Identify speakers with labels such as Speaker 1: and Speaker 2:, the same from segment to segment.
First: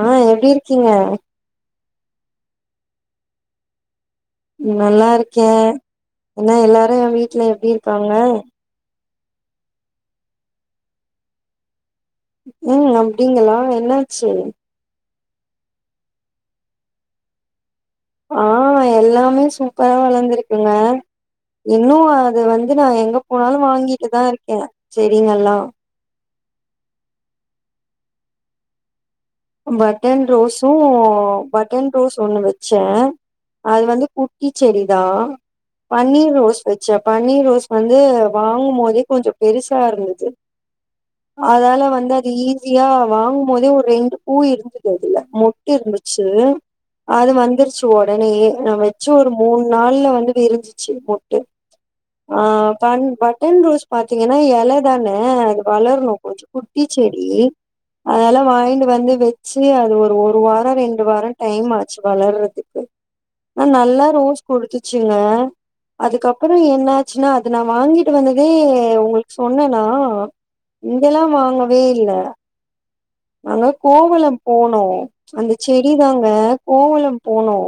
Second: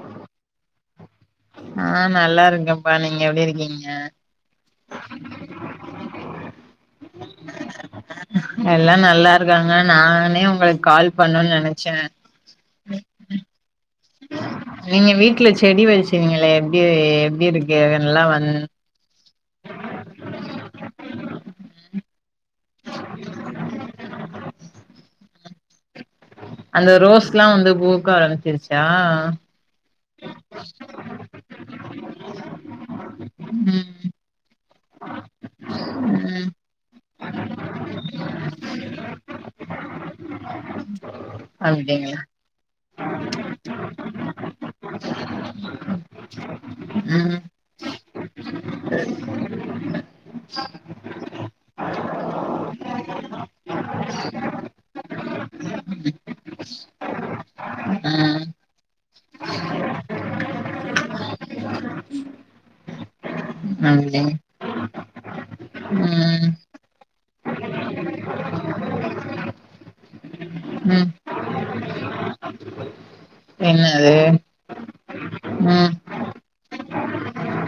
Speaker 1: ஆ எப்டி இருக்கீங்க
Speaker 2: ஆ நல்லா இருக்கேன்ப்பா நீங்க எப்டி இருக்கீங்க
Speaker 1: ம் நல்லாருக்கே அங்க எல்லாரு எ வீட்ல எப்டி இருக்காங்க
Speaker 2: எல்லா நல்லாருக்காங்க நானே உங்களுக் கால் பண்ணுன் நெனச்சே
Speaker 1: ம் அப்டிங்களா என்னாச்சு
Speaker 2: நீங்க வீட்ல செடி வெச்சீங்கல்ல எப்டி எப்டி இருக் கு எல்லா
Speaker 1: ஆ
Speaker 2: வந்
Speaker 1: எல்லாமே சூப்பரா வளந்திருக்குங்க இன்னு அது வந்து நா எங்க போனாலு வாங்கிட்டு தா இருக்கே செடிங்கல்லா
Speaker 2: அந்த ரோஸ்லா வந்து பூக்க ஆரம்பிச்சிருச்சா
Speaker 1: பட்டன் ரோஸு பட்டன் ரோஸ் ஒன்னு வெச்சே அது
Speaker 2: ம்
Speaker 1: வந்து குட்டி செடி தா பன்னீர்
Speaker 2: ம்
Speaker 1: ரோஸ் வெச்சே பன்னீர் ரோஸ் வந்து வாங்குமோதே கொஞ்ச பெருசா இருந்தது அதால வந்து
Speaker 2: அப்டிங்களா
Speaker 1: அது ஈஸியா வாங்குமோதே ஒர் ரெண்டு பூ இருந்துது அதுல மொட்டு இருந்துச்சு அது
Speaker 2: ம்
Speaker 1: வந்துருச்சு ஒடனயே நா வெச் சு ஒரு மூண் நாள்ல வந்து விரிஞ்சிச்சி மொட்டு ஆ பண் பட்டன் ரோஸ் பாத்தீங்கன்னா எலதான அது வளர்ணு கொஞ்சோ குட்டி செடி அதுனால
Speaker 2: ம்
Speaker 1: வாய்ங்ட்டு வந்து வெச்சு அது ஒரு ஒரு வாரோ ரெண்டு வாரோ டைம் ஆச்சு வளர்றதுக்கு ஆன் நல்லா
Speaker 2: அப்டிங்
Speaker 1: ரோஸ் குடுத்துச்சுங்க
Speaker 2: ம்
Speaker 1: அதுக்கப்பறோ என்னாச்சுன்னா அது நா வாங்கிட்டு வந்ததே உங்கள்க் சொன்னனா
Speaker 2: ம்
Speaker 1: இங்கல்லா வாங்கவே இல்ல நாங்க
Speaker 2: என்னது
Speaker 1: கோவலம் போனோ அந்த
Speaker 2: ம்
Speaker 1: செடி தாங்க கோவலம் போனோ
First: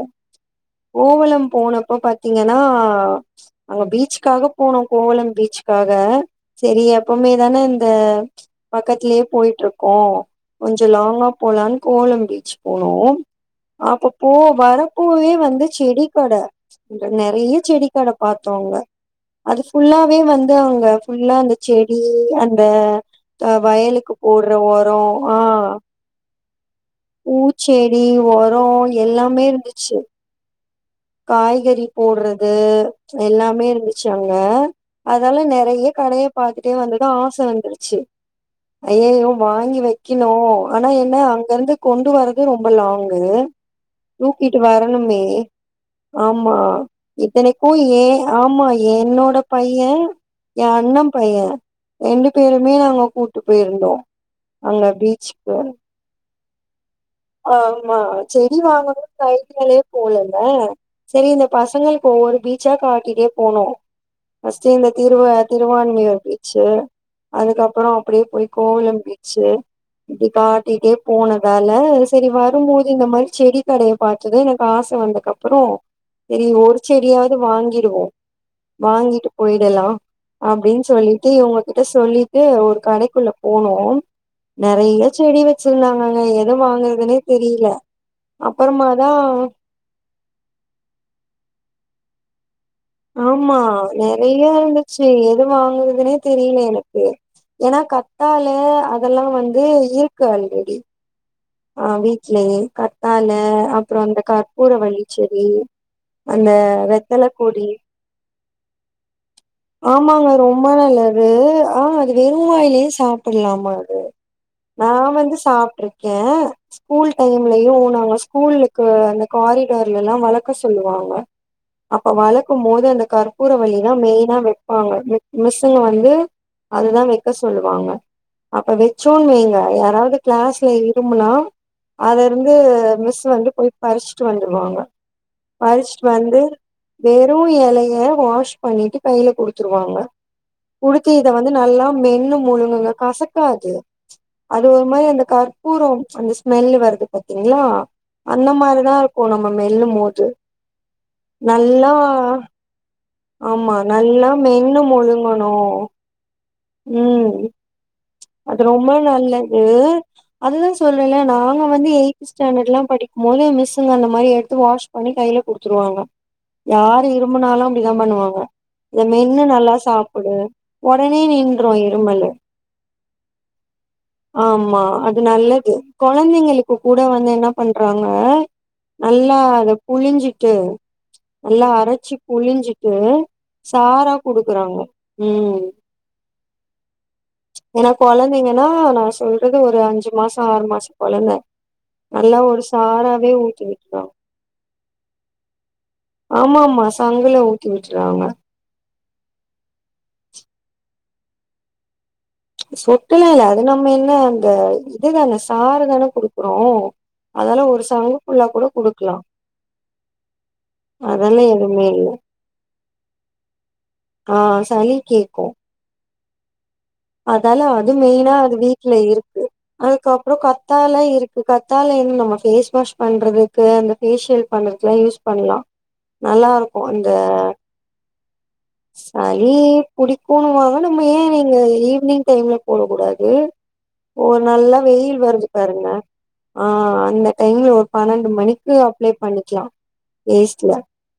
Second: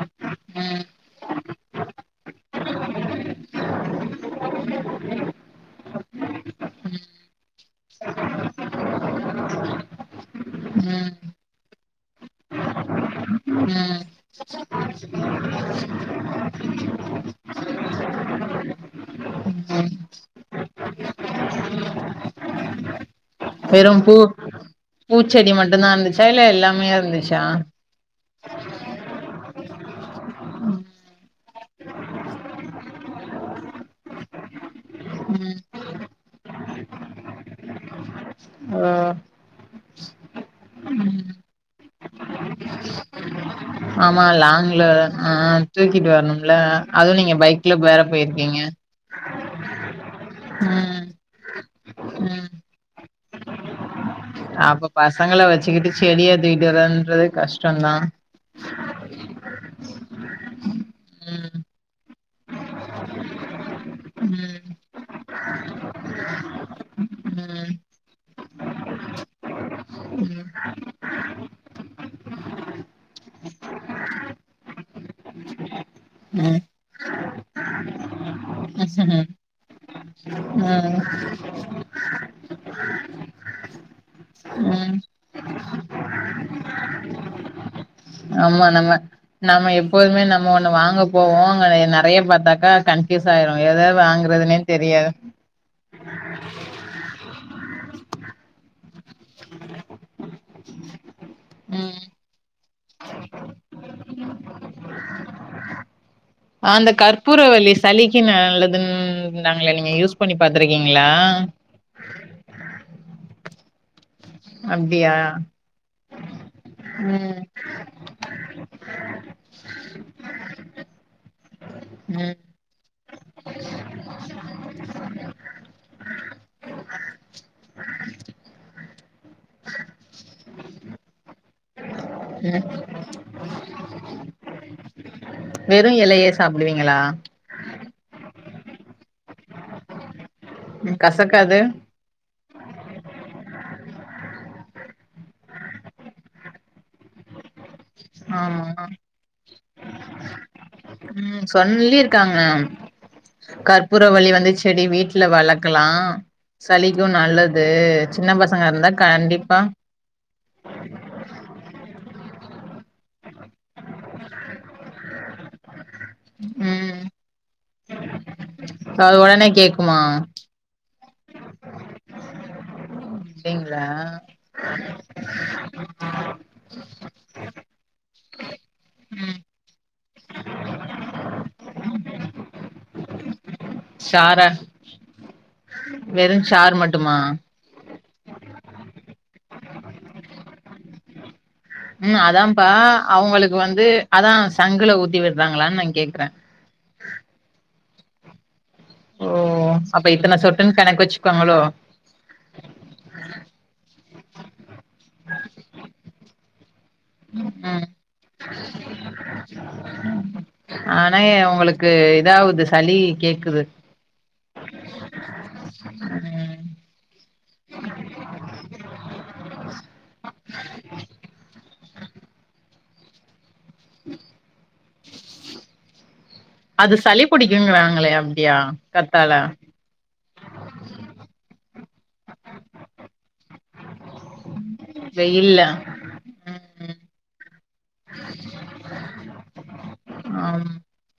Speaker 2: ம்
Speaker 1: கோவலம் போனப்ப பாத்தீங்கன்னா அங்க பீச் க்காக போனோ கோவலம் பீச்சுக்காக செரி எப்பவ்மே தான இந்த பக்கத்துலே போய்ட்ருக்கோ கொஞ்ச
Speaker 2: ம்
Speaker 1: லாங்கா போலான் கோவலம் பீச் போனோ
Speaker 2: ம்
Speaker 1: அப்ப போ வரப்போவே வந்து செடி கட அங்க நெறய செடி கட பாத்தோ அங்க அது
Speaker 2: ம்
Speaker 1: ஃபுல்லாவே வந்து அங்க ஃபுல்லா அந்த செடி அந்த த
Speaker 2: வெறும்
Speaker 1: வயலுக்கு
Speaker 2: பூ
Speaker 1: போட்ற ஒரோ ஆ
Speaker 2: பூச்செடி மட்டுந்தா இருந்துச்சா இல்ல எல்லாமே இருந்துச்சா
Speaker 1: பூச்செ டி ஒரோ எல்லாமே இருந்துச்சு காய்கறி போட்றது எல்லாமே இருந்துச்சு அங்க அதால
Speaker 2: ம்
Speaker 1: நெறய கடய பாத்துட்டே வந்தது ஆச வந்துருச்சு
Speaker 2: ஓ
Speaker 1: ஐயய்யோ வாங்கி வெக்கணு ஆனா என்ன அங்கருந்து கொண்டு வரதே ரொம்ப லாங்கு
Speaker 2: ஆமா
Speaker 1: தூக்கிட்டு
Speaker 2: லாங்ல
Speaker 1: வரணுமே
Speaker 2: ஆ தூக்கிட்டு வரணும்ல
Speaker 1: ஆமா
Speaker 2: அதுவு நீங்க
Speaker 1: இத்தனைக்கு
Speaker 2: பைக்ல வேற
Speaker 1: ஏ
Speaker 2: போயிருக்கீங்க
Speaker 1: ஆமா என்னோட பைய எ அண்ண
Speaker 2: ம்
Speaker 1: பைய ரெண்டு
Speaker 2: ம்
Speaker 1: பேருமே நாங்க கூட்டு போயிருந்தோ அங்க
Speaker 2: அப்ப பசங்கள
Speaker 1: பீச்சுக்கு
Speaker 2: வச்சுக்கிட்டு செடிய தூக்கிட்டு வரன்றது கஷ்டந்தா
Speaker 1: ஆமா செடி வாங்கணுன்ற ஐடியாலே போலங்க செரி இந்த
Speaker 2: ம்
Speaker 1: பசங்கள்க்கு ஒவ்வொரு பீ ச்சா காட்டிட்டே போனோ ஃபஸ்ட்டு
Speaker 2: ம்
Speaker 1: இந் த திருவ திருவான்மையூர் பீச்சு
Speaker 2: ம்
Speaker 1: அதுக்கப்பறோ அப்டியே போய் கோவலம் பீச்சு இப்டி காட்டிட்டே போனதால செரி வரும்போது இந்த மாரி செடி கடய பாத்தது எனக்கு ஆச வந்தக்கப் றோ செரி
Speaker 2: ம்
Speaker 1: ஒரு செடியாவ்து வாங்கிடுவோ வாங்கிட்டு
Speaker 2: ம்
Speaker 1: போய்டலா அப்டின் சொல்லிட்டு இவங்கக்கிட் ட சொல்லிட்டு ஒரு கடைக்குள்ள போனோ
Speaker 2: ம்
Speaker 1: நெறைய செடி வச்சிருந்தாங்கங்க எத வாங்கறதுனே தெரியல
Speaker 2: ஆமா நம்ம நம்ம எப்போதுமே நம்ம ஒண்ணு வாங்க போவோ அங்க நெறைய பத்தாக்கா கன்ஃயூஸ்
Speaker 1: ஆமா
Speaker 2: ஆயிரு ஏத
Speaker 1: நெறைய
Speaker 2: வதுங்கறதுனேு தெரியா
Speaker 1: இருந்துச்சு எது வாங்குறதுனே தெரியல எனக்கு ஏன்னா கத்தாலயோ அதெல்லா வந்து இருக்கு ஆல்ரெடி ஆ
Speaker 2: ம்
Speaker 1: வீட்லயே கத்தால அப்பறோ அந்த கற்பூர வள்ளிச்செடி
Speaker 2: அந்த கற்பூர வள்ளி சளிக்கு நல்லது இருந்தாங்கள நீங்க யூஸ்
Speaker 1: ஆமாங்க
Speaker 2: பண்ணி பா
Speaker 1: ரொம்ப நல்லது ஆ அது வெறு வாயிலயு சாப்பில்லாமா அது நா
Speaker 2: அப்டியா
Speaker 1: வந்து சாப்ட்ருக்கே ஸ்கூல்
Speaker 2: ம்
Speaker 1: டைம்லயு நாங்க ஸ்கூலுக்கு அந்த காரிடர்லல்லா வளக்க சொல்லுவாங்க அப்ப
Speaker 2: ம்
Speaker 1: வளக்கும் போது அந்த கற்பூர வள்ளிதா மெயினா வைப்பாங்க மிசுங்க வந்து அதுதா வைக்க சொல்லுவாங்க அப்ப வச்சோன்வைங்க யாராவது க்ளாஸ்ல எங் கும்லா அதருந்து
Speaker 2: ம்
Speaker 1: மிஸ் வந்து போய் பறிச்சுட்டு வந்துருவாங்க
Speaker 2: வெறு
Speaker 1: பறிச்சுட்
Speaker 2: இலையே
Speaker 1: வந்து
Speaker 2: சாப்டுவீங்களா
Speaker 1: வெறு எலைய வாஷ் பண்ணிட்டு கையில குடுத்துருவாங்க குடுத்து இத வந்து
Speaker 2: கசக்காது
Speaker 1: நல்லா மென்னு முழுங்குங்க கசக்காது அது ஒரு மாரி அந்த க பூரோ [unintelligible] அந்த ஸ்மெல்லு வருது பாத்தீங்களா அந்த
Speaker 2: ஆமா
Speaker 1: மார்தாருக்கூ நம்ம மெல்லு போது
Speaker 2: ம்
Speaker 1: நல்லா
Speaker 2: சொன்ல்லி இருக்காங்க
Speaker 1: ஆமா
Speaker 2: கற்பூர
Speaker 1: நல்லா
Speaker 2: வள்ளி வந்து
Speaker 1: மென்னு
Speaker 2: செடி வீட்ல
Speaker 1: முழுங்கணு
Speaker 2: வளக்கலா சளிக்கோ
Speaker 1: ம்
Speaker 2: நல்லது சின்ன
Speaker 1: அது
Speaker 2: பசங்க
Speaker 1: ரொம்ப
Speaker 2: இருந்தா கண்டிப்பா
Speaker 1: நல்லது அதுதா சொல்றேல நாங்க வந்து எயி்த் ஸ்டாண்டர்ட்ல்லா படிக்கு போது மிஸ் பசங்க அந்த மாரி எடுத்து வாஷ் பண்ணி கையில குடுத்துருவாங்க
Speaker 2: ம்
Speaker 1: யாரு இரும்புனாலு அப்படித்தா பண்ணுவாங்க இத
Speaker 2: அது
Speaker 1: மென்னு
Speaker 2: ஒடனே
Speaker 1: நல்லா
Speaker 2: கேக்குமா
Speaker 1: சாப்டு உடனே நின்று இரும்மலு
Speaker 2: அப்டிங்களா
Speaker 1: ஆமா அது நல்லது கொழந்தைங்களுக்கு கூட வந்து என்ன பண்றாங்க நல்லா புழிஞ்சிட்டு நல்லா அரச்சு புழிஞ்சிட்டு சாரா குடுக்குறாங்க ம்
Speaker 2: வெறு சார் மட்டுமா
Speaker 1: ஏன்னா கொழந்தைங்கன்னா நா சொல்றது ஒரு அஞ்சு மாஷோ ஆறு மாஷோ கொழந்த
Speaker 2: ம்
Speaker 1: நல்லா ஒரு
Speaker 2: அதாப்பா
Speaker 1: சாராவே
Speaker 2: அவங்களுக்கு
Speaker 1: ஊத்தி
Speaker 2: வந்து
Speaker 1: விட்ருவாங்க
Speaker 2: அதா சங்குல ஊத்தி விடுறாங்களான்னு நா கேக்குறே
Speaker 1: ஆமா மா சங்கல ஊத்தி விட்டுறாங்க
Speaker 2: ஓ அப்ப இத்தன சொட்டுன்னு கணக்கு வச்சுக்கோங்களோ
Speaker 1: சொட்டுலா இல்ல அது நம்ம என்ன அந்த இதுதான சாறு தான குடுக்குறோ அதலா ஒரு
Speaker 2: ம்
Speaker 1: சங்கு ஃபுல்லா கூட குடுக்கலா
Speaker 2: ஆனா
Speaker 1: அதெல்லா எதுவுமே
Speaker 2: உங்களுக்கு
Speaker 1: இல்ல
Speaker 2: இதாகுது சளி கேக்குது
Speaker 1: ஆ சளி கேக்கூ
Speaker 2: ம்
Speaker 1: அதால அது மெயினா அது வீட்ல இருக்கு அதுக்கப்பறோ கத்தால இருக்கு கத்தால இன்னு நம்ம பேஸ் வாஷ் பண்றது க்கு அந்த பேசியல் பண்றதுக்குலா யூஸ் பண்லா நல்லாரு
Speaker 2: அது சளி புடிக்குங்றாங்களே அப்டியா கத்தால
Speaker 1: சளி புடிக்கும்னு வாங்க நம்ம ஏ நீங்க ஈவி்னிங் டைம்ல போடக் கூடாது ஓ நல்ல வெயில் வருது
Speaker 2: வெயில்ல
Speaker 1: பாருங்க ஆ
Speaker 2: ம்
Speaker 1: அந்த டைம்ல ஒரு பன்னெண்டு மணிக்கு அப்ளை பண்ணிக்கலா
Speaker 2: ஆம்
Speaker 1: வேஸ்ட்ல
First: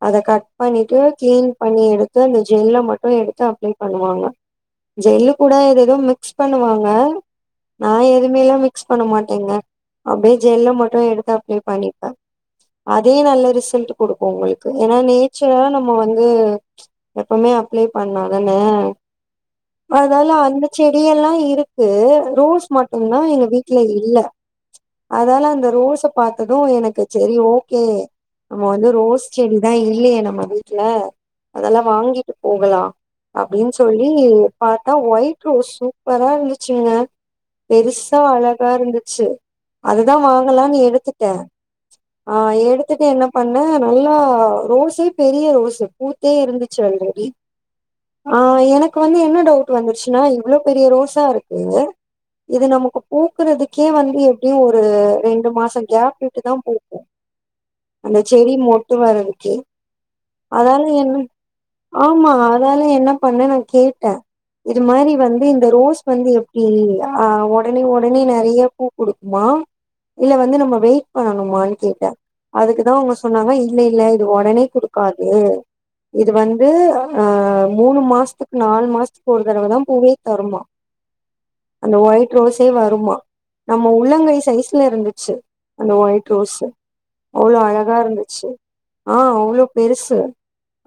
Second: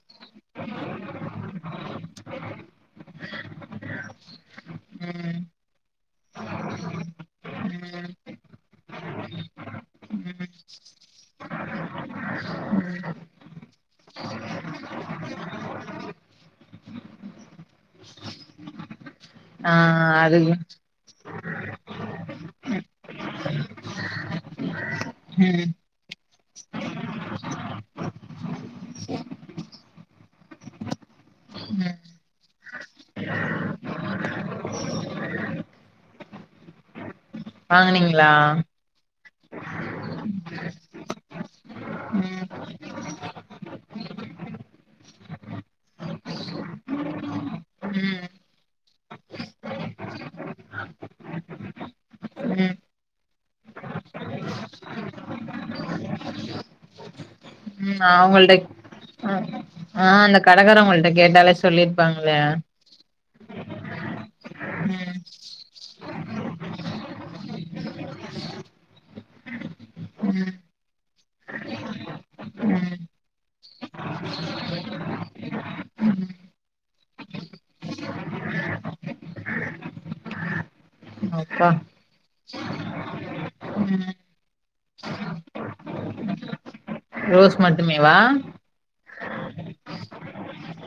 Speaker 1: அத கட் பண்ணிட்டு கிளீன் பண்ணி எடு அந்த ஜெல்ல மட்டு எடுத்து அப்ளை பண்ணுவாங்க ஜெல்லு
Speaker 2: ம்
Speaker 1: கூட எதேதோ மிக்ஸ் பண்ணுவாங்க நா எதுமேல்லா மிக்ஸ் பண்ண மாட்டேங்க அப்டியே ஜெல்ல மட்டு எடுத்து அப்ளை பண்ணிப்பே அதே நல்ல ரிசல்ட் கொடுக்கு உங்களுக்கு ஏன்னா நேச்சுரலா நம்ம வந்து எப்பவுமே அப்ளை பண்ணு அதானே
Speaker 2: ஆ
Speaker 1: அதனால
Speaker 2: அது
Speaker 1: அந்த செ டியல்லா இருக்கு ரோஸ் மட்டுதா எங்க வீட்ல இல்ல அதால அந்த
Speaker 2: ம்
Speaker 1: ரோஸை பாத்தது எனக்கு சேரி ஓகே நம்ம வந்து ரோஸ் செடிதா இல்லயே நம்ம வீட்ல அதெல்லா வாங்கிட்டு போகலா அப்டினு சொல்லி பாத்தா ஒயிட் ரோஸ் சூப்பரா இருந்துச்சுங்க பெருசா
Speaker 2: வாங்குனீங்களா
Speaker 1: அழகா இருந்துச்சு அத தா வாங்கலான்னு எடுத்துட்டே ஆ
Speaker 2: ம்
Speaker 1: எடுத்துட்டு என்ன பண்ணே நல்லா ரோஸே பெரிய ரோஸ்ஸு பூ டயே இருந்துச்சு ஆல்ரெடி
Speaker 2: ம்
Speaker 1: ஆ எனக்கு வந்து என்ன டவுட் வந்துருச்சுன்னா இவ்ளோ பெரிய ரோசா இருக்கு இது
Speaker 2: ம்
Speaker 1: நமக்கு பூக்குறதுக்கே வந்து எப்டி ஒரு ரெண்டு மாசோ கேப் விட்டு தா பூக்கு
Speaker 2: ம் அவங்க ள்ட்ட
Speaker 1: வர்றதுக்கு
Speaker 2: ஆ அந்த கடக்காரங்கள்ட்ட கேட்டாலே சொல்லிருப்பாங்ளே
Speaker 1: அதனால என்ன பண்ணு நா கேட்டே இது மாரி
Speaker 2: ம்
Speaker 1: வந்து இந்த ரோஸ் வந்து எப்டி அ ஒடனே ஒடனே நெறைய பூ குடுக்குமா இல்ல
Speaker 2: ம்
Speaker 1: வந்து நம்ம வெயிட் பண்ணணுமானு கேட்டே அதுக்கு தா
Speaker 2: ம்
Speaker 1: அவுங்க சொன்னாங்க இல்ல இல்ல இது ஒடனே குடுக்காது இது வந்து அ மூணு மாசத்துக்கு நாலு மாசத்துக்கு ஒரு தடவ தா பூவே தருமா
Speaker 2: அப்பா
Speaker 1: அந்த ஒயிட் ரோஸே வருமா நம்ம உள்ளங்கை சைஸ்ல இருந்துச்சு அந்த ஒயிட் ரோஸு
Speaker 2: ரோஸ்
Speaker 1: அவ்ளோ அழகா
Speaker 2: மட்டுமேவா
Speaker 1: இருந்துச்சு ஆ அவ்ளோ பெருசு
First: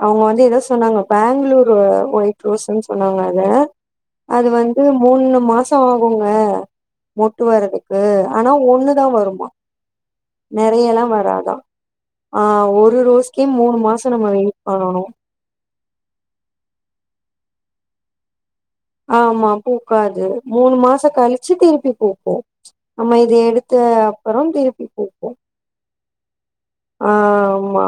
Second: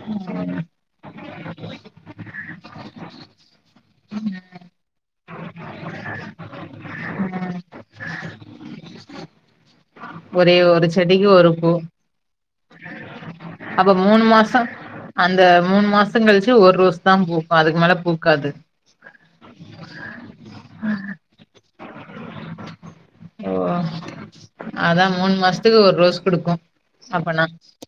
Speaker 1: அவுங்க வந்து எதோ சொன்னாங்க பேங்களூரு ஒயிட் ரோஸ்ன்னு சொன்னாங்க அத அது வந்து மூணு மாசோ ஆகுங்க மொட்டு வர்றதுக்கு ஆனா ஒண்ணுதா வருமா
Speaker 2: ஒரே ஒரு
Speaker 1: நெறையல்லா
Speaker 2: செடிக்கு ஒரு
Speaker 1: வராதா
Speaker 2: பூ
Speaker 1: ஆ ஒரு ரோஸ்கே மூணு மாசோ நம்ம வெயிட் பண்ணனு
Speaker 2: அந்த மூணு மாசோ கழிச்சு ஒரு ரோஸ் தா பூக்கு அதுக்கு மேல பூக்காது
Speaker 1: ஆமா பூக்காது மூணு மாசோ கழிச்சு திருப்பி பூக்கு நம்ம இத
Speaker 2: ஓ
Speaker 1: எடுத்த அப்புறோ திருப்பி பூக்கு
Speaker 2: இது ஒரு ரோஸ் குடுக்கு
Speaker 1: ஆ
Speaker 2: அப்பனா
Speaker 1: ஆமா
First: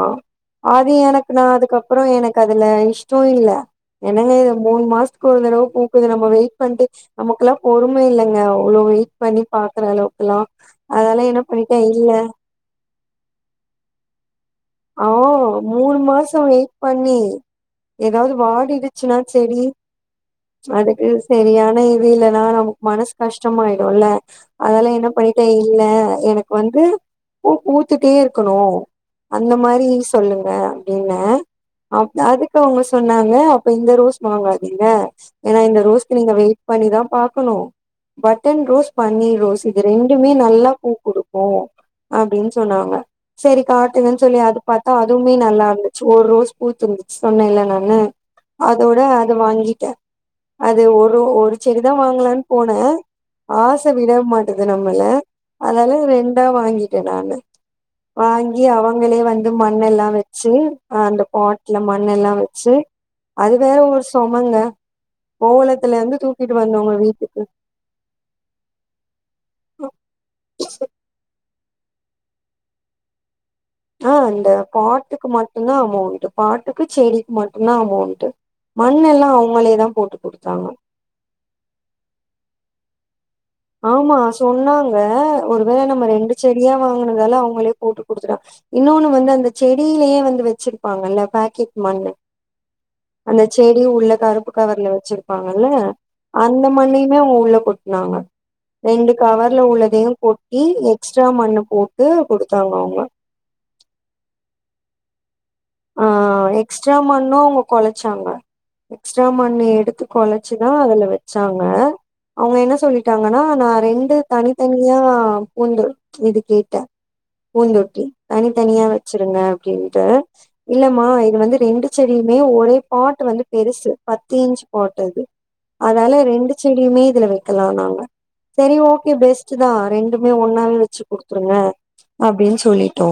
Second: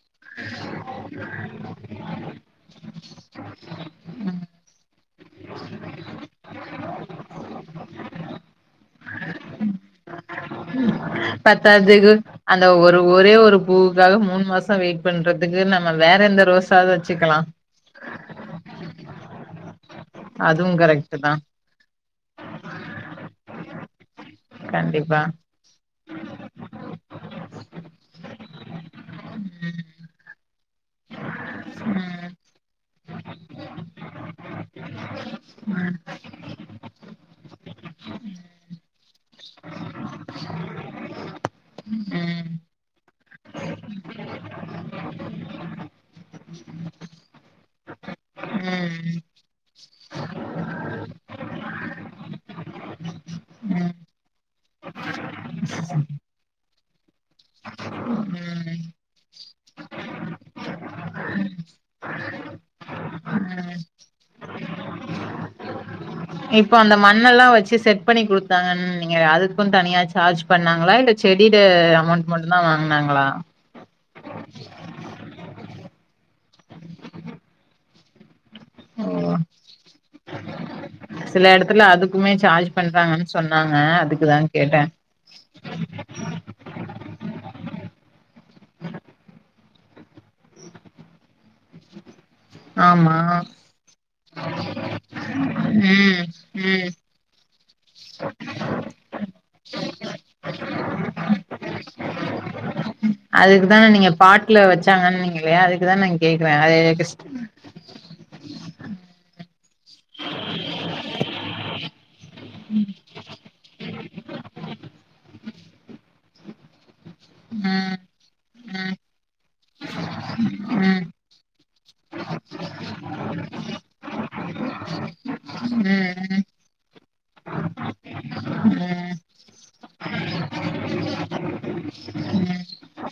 Speaker 1: அது எனக்கு நா அதுக்கப்பறோ எனக்கதுல இஷ்டோ இல்ல என்னங்க மூணு மாசத்துக்கு ஒரு தடவ பூக்குது நம்ம வெயிட் பண்ட்டு நமக்கெல்லா பொறும இல்லங்க அவ்ளவு வெயிட் பண்ணி பாக்குற அளவுக்ல்லா
Speaker 2: பத்தாதுக்கு அந்த ஒரு ஒரே ஒரு பூவுக்காக மூணு மாசோ சோ வெயிட்
Speaker 1: ஆ
Speaker 2: பண்றதுக்கு நம்ம வேற எந்த ரோசாது வச்சுக்கலா
Speaker 1: எதாவ்து வாடிடுச்சுன்னா செடி
Speaker 2: அதுவு
Speaker 1: அதுக்கு
Speaker 2: கரெக்ட் தா
Speaker 1: செரியான புரியலனா நமக்கு மனசு கஷ்டோமாயிடுல அதெல்லா என்ன
Speaker 2: கண்டிப்பா
Speaker 1: பண்ணிட்டே இல்ல எனக் வந்து பூ பூத்துட்டே இருக்கணு அந்த மாரி சொல்லுங்க அப்டின்னே அ அது
Speaker 2: ம்
Speaker 1: அப்ப அவுங்க சொன்னாங்க அப்ப இந்த ரோஸ் வாங்காதீங்க ஏன்னா இந்த
Speaker 2: ம்
Speaker 1: ரோஸ்க்கு நீங்க வெயிட் பண்ணிதா பாக்கணு பட்டன் ரோஸ் பன்னீர் ரோஸ் இது ரெண்டுமே நல்லா பூ குடுக்கு அப்டின் சொன்னாங்க செரி காட் டுவோன் சொல்லி அது பாத்தா அதுவுமே நல்லா இருந்துச்சு ஒரு ரோஸ் பூத்து இருந்துச்சு சொன்னேல்ல நானு அதோட
Speaker 2: ம்
Speaker 1: அது வாங்கிட்டே அது ஒரு ஒரு செடிதா வாங்கலான் போன ஆச
Speaker 2: ம்
Speaker 1: விட மாட்டேங் குது நம்மல அதால ரெண்டா வாங்கிட்டே நானு
Speaker 2: ம்
Speaker 1: வாங் கி
Speaker 2: ம்
Speaker 1: அவங்களே வந்து மண் எல்லா வச்சு அ அந்த பாட்ல மண் எல்லா வச்சு அது வேற ஒரு சொமங்க கோவலத்துல இருந்து தூக்கிட்டு வந்தோங்க வீட்டுக்கு
Speaker 2: பிக்ஸ் பண்ணி குடுதுட்டாங்கன்னீங்கள அதுக்கு தனியா சார்ஜ் பண்ணாங்களா இல்ல செடில அமௌண்ட் மட்டு தா வாங்னாங்ளா
Speaker 1: அ இந்த பாட்டுக்கு மட்டுந்தா அமௌண்ட் பாட்டுக்கு செடிக்கு மட்டுந்தா அமௌண்ட்டு மண் எல்லா
Speaker 2: ஓ
Speaker 1: அவுங்களே தா போட்டு குடுத்தாங்க
Speaker 2: சில எடத்துல அதுக்குமே சார்ஜ் பண்றாங்க
Speaker 1: ஆமா சொன்னாங்க ஒரு வேல நம்ம ரெண்டு செடியா வாங்குனதால அவுங்களே போட்டு குடுத்துட்டாங்க இன்னொன்னு வந்து அந்த செடியிலயே வந்து வச்சிருப்பாங்கல்ல பேக் கெட் மண்ணு
Speaker 2: ஆமா
Speaker 1: அந்த செ டி உள்ள கருப்பு கவர்ல வச்சிருப்பாங்கல்ல
Speaker 2: ம்
Speaker 1: அந்த
Speaker 2: ம்
Speaker 1: மண்ணயுமே அவுங்க உள்ள கொட்னாங்க ரெண்டு கவர்ல உள்ளதையு கொட்டி எக்ஸ்ட்ரா மண்ணு போட்டு குடுத்தாங்க அவுங்க
Speaker 2: அதுக்கு தான நீங்க பாட்ல வச்சாங்கன்னிங்ளே அதுக்கு தா
Speaker 1: ஆ
Speaker 2: நா கேக்குற அதே
Speaker 1: எக்ஸ்ட்ரா
Speaker 2: ஸ்
Speaker 1: மண்ணு அவங்க கொழச்சாங்க எக்ஸ்ட்ரா மண்ணு எடுத்து கொழச்சி தா அதுல வெச்சாங்க அவுங்க என்ன சொல்லிட்டாங்கன்னா நா ரெண்டு தனித்தனியா பூந்து இது கேட்ட
Speaker 2: ம்
Speaker 1: பூந்தொட்டி தனி தனியா
Speaker 2: ம்
Speaker 1: வச்சிருங்க அப்டின்ட்டு
Speaker 2: ம்
Speaker 1: இல்லமா இது வந்து ரெண்டு செடியுமே ஒரே பாட் வந்து பெருசு பத்து இன்ச் பாட் அது
Speaker 2: ம்
Speaker 1: அதால
Speaker 2: ம்
Speaker 1: ரெண்டு செடியுமே இதுல வைக்கலான்னாங்க சரி ஓகே
Speaker 2: ம்
Speaker 1: பெஸ்ட்டு தா ரெண்டுமே ஒன்னாவே வச்சு குடுத்துருங்க அப்டின்
Speaker 2: ம்
Speaker 1: சொல்லிட்டோ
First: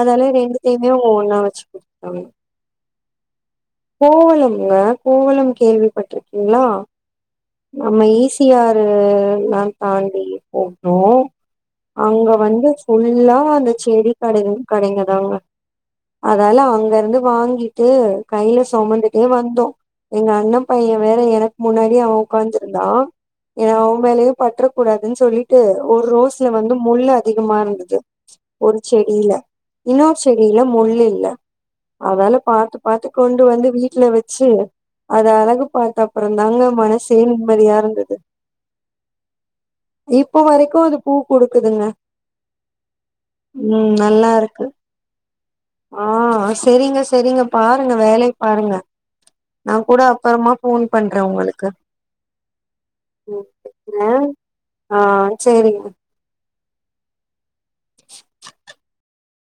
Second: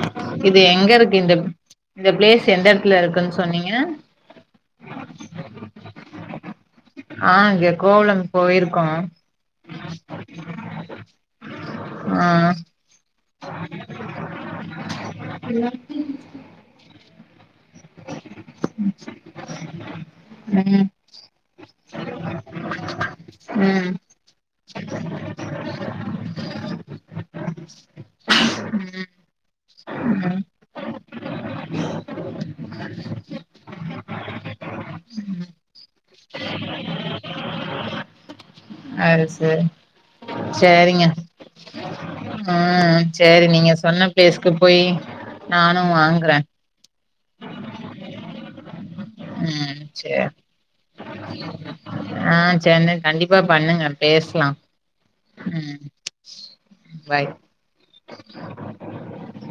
Speaker 1: அதால
Speaker 2: இது
Speaker 1: ரெண்டுத்தையுமே
Speaker 2: எங்க
Speaker 1: அவுங்க
Speaker 2: இருக்கு இந்த
Speaker 1: ஒன்னா வச்சி
Speaker 2: இந்த பிளேஸ் எந்த எடத்துல இருக்குன் சொன்னீங்கன்னா
Speaker 1: கோவலம்ங்க கோவலம் கேள்விப்பட்ருக்கீங்ளா
Speaker 2: ஆ இங்க
Speaker 1: நம்ம
Speaker 2: கோவளம்
Speaker 1: இ சி ஆரு
Speaker 2: போயிருக்கோ
Speaker 1: மேம் தாண்டி போக்னோ
Speaker 2: ஆ
Speaker 1: அங்க வந்து ஃபுல்லா அந்த செடி கடைங் கடைங்கதாங்க அதால அங்க இருந்து வாங்கிட்டு கையில சுமந்துட்டே வந்தோ எங்க அண்ண
Speaker 2: ம்
Speaker 1: பைய வேற எனக்கு முன்னாடியே அவ உக்காந்துருந்தா ஏனா அவ
Speaker 2: ம்
Speaker 1: மேலயு பட்றக் கூடாதுன் சொல்லிட்டு ஒரு ரோஸ்ல வந்து முள் அதிகமா இருந்துது ஒரு செடியில இன்னொரு
Speaker 2: ம்
Speaker 1: செடியில முள்ளு இல்ல அதால பாத்து பாத்துக் கொண்டு வந்து வீட்ல வச்சு அத அழகு பாத்த அப்றோ தாங்க மனசே நிம்மதியா இருந்துது
Speaker 2: அது சரி
Speaker 1: இப்போ வரைக்கு அது பூ குடுக்குதுங்க
Speaker 2: அ சேரி நீங்க
Speaker 1: ம்
Speaker 2: சொன்ன
Speaker 1: நல்லா
Speaker 2: பிளேஸ்க்கு
Speaker 1: இருக்கு
Speaker 2: போயி நானு
Speaker 1: ஆ
Speaker 2: வாங்குறே
Speaker 1: செரிங்க செரிங்க பாருங்க வேலைய பாருங்க நா
Speaker 2: ம்
Speaker 1: கூட
Speaker 2: சரி
Speaker 1: அப்றமா ஃபோன் பண்றே உங்களுக்கு
Speaker 2: ஆ சென்னை கண்டிப்பா பண்ணுங்க பேஸ்லா
Speaker 1: ஆ
Speaker 2: ம்
Speaker 1: செரிங்க
Speaker 2: பாய்